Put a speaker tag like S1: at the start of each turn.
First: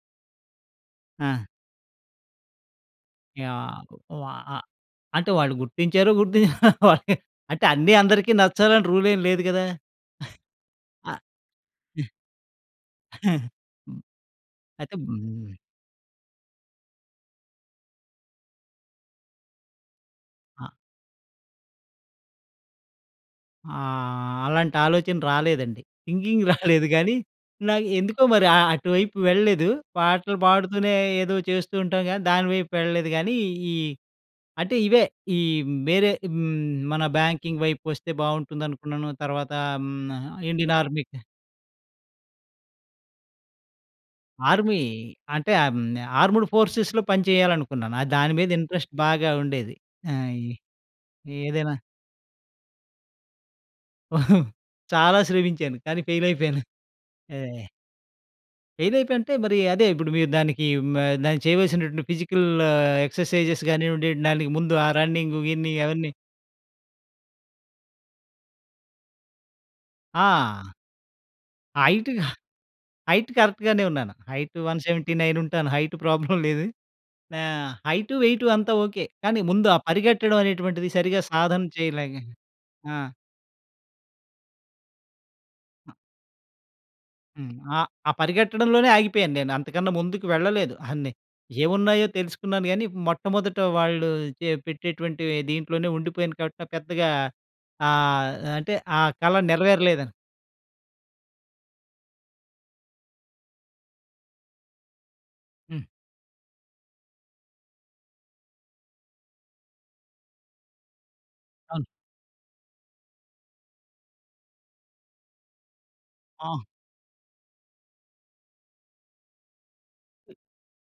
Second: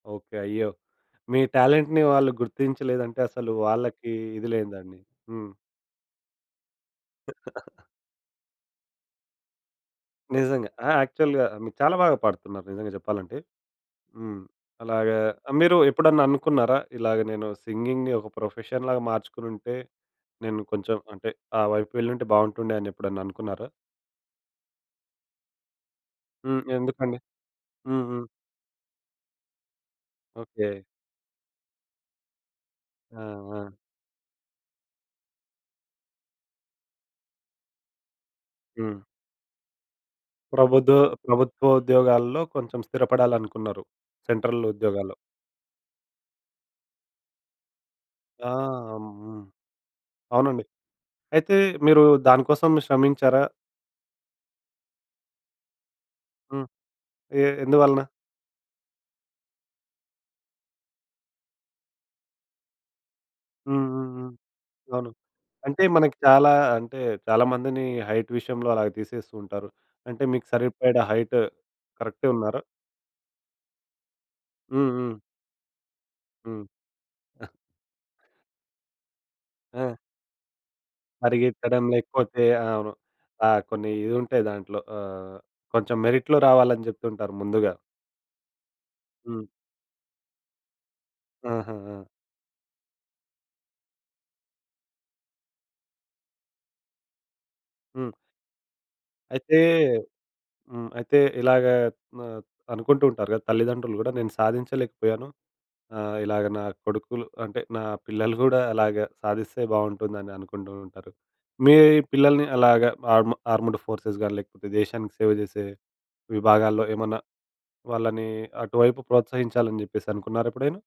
S1: Okay. అయ్యో! మీ
S2: ఆ!
S1: టాలెంట్‌ని వాళ్ళు గుర్తించలేదంటే,
S2: యా
S1: అసలు వాళ్ళకి
S2: వ
S1: ఇది
S2: ఆహ్,
S1: లేందండి.
S2: అంటే
S1: హ్మ్.
S2: వాళ్ళు గుర్తించారు. గుర్తించారు గుర్తి అంటే అన్ని అందరికి నచ్చాలని రూల్ ఏం లేదు గదా!
S1: నిజంగా. ఆ! యాక్చువల్‌గా, మీరు చాలా
S2: ఆహ్
S1: బాగా పాడుతున్నారు నిజంగా చెప్పాలంటే.
S2: హ్మ్.
S1: హ్మ్.
S2: అయితే
S1: అలాగా
S2: హ్మ్.
S1: మీరు ఎప్పుడన్నా అనుకున్నారా, ఇలాగ నేను సింగింగ్‌ని ఒక ప్రొఫెషన్‌ లాగా మార్చుకునుంటే, నేను
S2: అ
S1: కొంచెం అంటే ఆ వైపు వెళ్లుంటే బాగుంటుండే అనెప్పుడైనా అనుకున్నారా?
S2: ఆహ్, అలాంటి ఆలోచన రాలేదండి. సింగింగ్
S1: హ్మ్.
S2: రాలేదు గానీ
S1: ఎందుకండీ?
S2: ఇలాగ
S1: హుహు.
S2: ఎందుకో మరి అ అటువైపు వెళ్ళలేదు. పాటలు
S1: ఓకె.
S2: పాడుతూనే ఏదో చేస్తూ ఉంటాం కానీ, దాని వైపు వెళ్ళలేదు
S1: ఆ!
S2: కానీ
S1: ఆ!
S2: ఈ అంటే ఇవే ఈ వేరే హ్మ్, మన బ్యాంకింగ్ వైపు వస్తే
S1: హ్మ్.
S2: బాగుంటుందనుకున్నాను. తర్వాత హ్మ్, ఇండియన్
S1: ప్రభుదో
S2: ఆర్మీ
S1: ప్రభుత్వ ఉద్యోగాల్లో కొంచెం స్థిరపడాలనుకున్నారు. సెంట్రల్
S2: ఆర్మీ
S1: ఉద్యోగాల్లో.
S2: అంటే ఆహ్, హ్మ్. ఆర్మ్డ్ ఫోర్సెస్‌లో పని చేయాలనుకున్నాను. దాని మీద
S1: ఆ!
S2: ఇంట్రెస్ట్
S1: హ్మ్.
S2: బాగా
S1: హ్మ్.
S2: ఉండేది. ఆహ్,
S1: అవునండి.
S2: ఈ
S1: అయితే
S2: ఏదైనా
S1: మీరు దాని కోసం శ్రమించారా?
S2: చాలా శ్రమించాను. కానీ ఫెయిల్ అయిపోయాను.
S1: హ్మ్.
S2: ఆ!
S1: ఏ? ఎందువలన?
S2: ఫెయిల్ అయిపోయా అంటే మరి అదే ఇప్పుడు మీరు దానికి మ చేయవలసినటువంటి ఫిజికల్ ఎక్సర్సైజెస్
S1: హ్మ్. హ్మ్.
S2: కానివ్వండి
S1: హ్మ్.
S2: దానికి ముందు ఆ
S1: అవును.
S2: రన్నింగ్, గిన్నింగ్
S1: అంటే
S2: అవన్నీ
S1: మనకి చాలా అంటే, చాలా మందిని హైట్ విషయంలో అలాగ తీసేస్తూ ఉంటారు. అంటే మీకు
S2: ఆ!
S1: సరిపడ హైట్
S2: హైట్ కా
S1: కరెక్టే ఉన్నారా?
S2: హైట్ కరెక్ట్ గానే ఉన్నాను. హైట్ వన్
S1: హ్మ్.
S2: సెవెంటీ
S1: హ్మ్.
S2: నైన్ ఉంటాను. హైట్ ప్రాబ్లమ్ లేదు.
S1: హ్మ్.
S2: ఆహ్, హైటు, వెయిటు అంతా ఓకె. కానీ ముందు ఆ
S1: ఆ!
S2: పరిగెట్టడం అనేటువంటిది సరిగా సాధన
S1: పరిగెత్తడం
S2: చేయలేక
S1: లేకపోతే ఆహ్, అవును.
S2: ఆ!
S1: ఆహ్, కొన్ని ఇది ఉంటాయి దాంట్లో. ఆహ్,
S2: అ
S1: కొంచెం మెరిట్‌లో రావాలని చెప్తుంటారు
S2: హ్మ్.
S1: ముందుగా.
S2: ఆహ్, ఆ పరిగెట్టడంలోనే ఆగిపోయాను
S1: హ్మ్.
S2: నేను. అంతకన్నా ముందుకు వెళ్ళలేదు. అన్ని
S1: ఆహా! ఆ!
S2: ఏమున్నాయో తెలుసుకున్నాను గాని మొట్టమొదట వాళ్ళు చె పెట్టేటువంటి దీంట్లోనే ఉండిపోయాను కాబట్టి పెద్దగా
S1: హ్మ్.
S2: ఆహ్, అంటే ఆ కల
S1: అయితే
S2: నెరవేరలేదు.
S1: హ్మ్. అయితే ఇలాగా మ అనుకుంటూ ఉంటారు కదా! తల్లిదండ్రులు కూడా. నేను సాధించలేకపోయాను
S2: హ్మ్.
S1: ఆహ్, ఇలాగ నా కొడుకులు అంటే నా పిల్లలు కూడా అలాగ సాధిస్తే బాగుంటుందని అనుకుంటూ ఉంటారు. మీ
S2: అవును.
S1: పిల్లల్ని అలాగ ఆర్ ఆర్మ్డ్ ఫోర్సెస్ కానీ లేకపోతే దేశానికి సేవ చేసే
S2: ఆ!
S1: విభాగాల్లో ఏమన్నా వాళ్ళని అటువైపు ప్రోత్సహించాలని చెప్పేసి అనుకున్నారా ఎప్పుడైనా?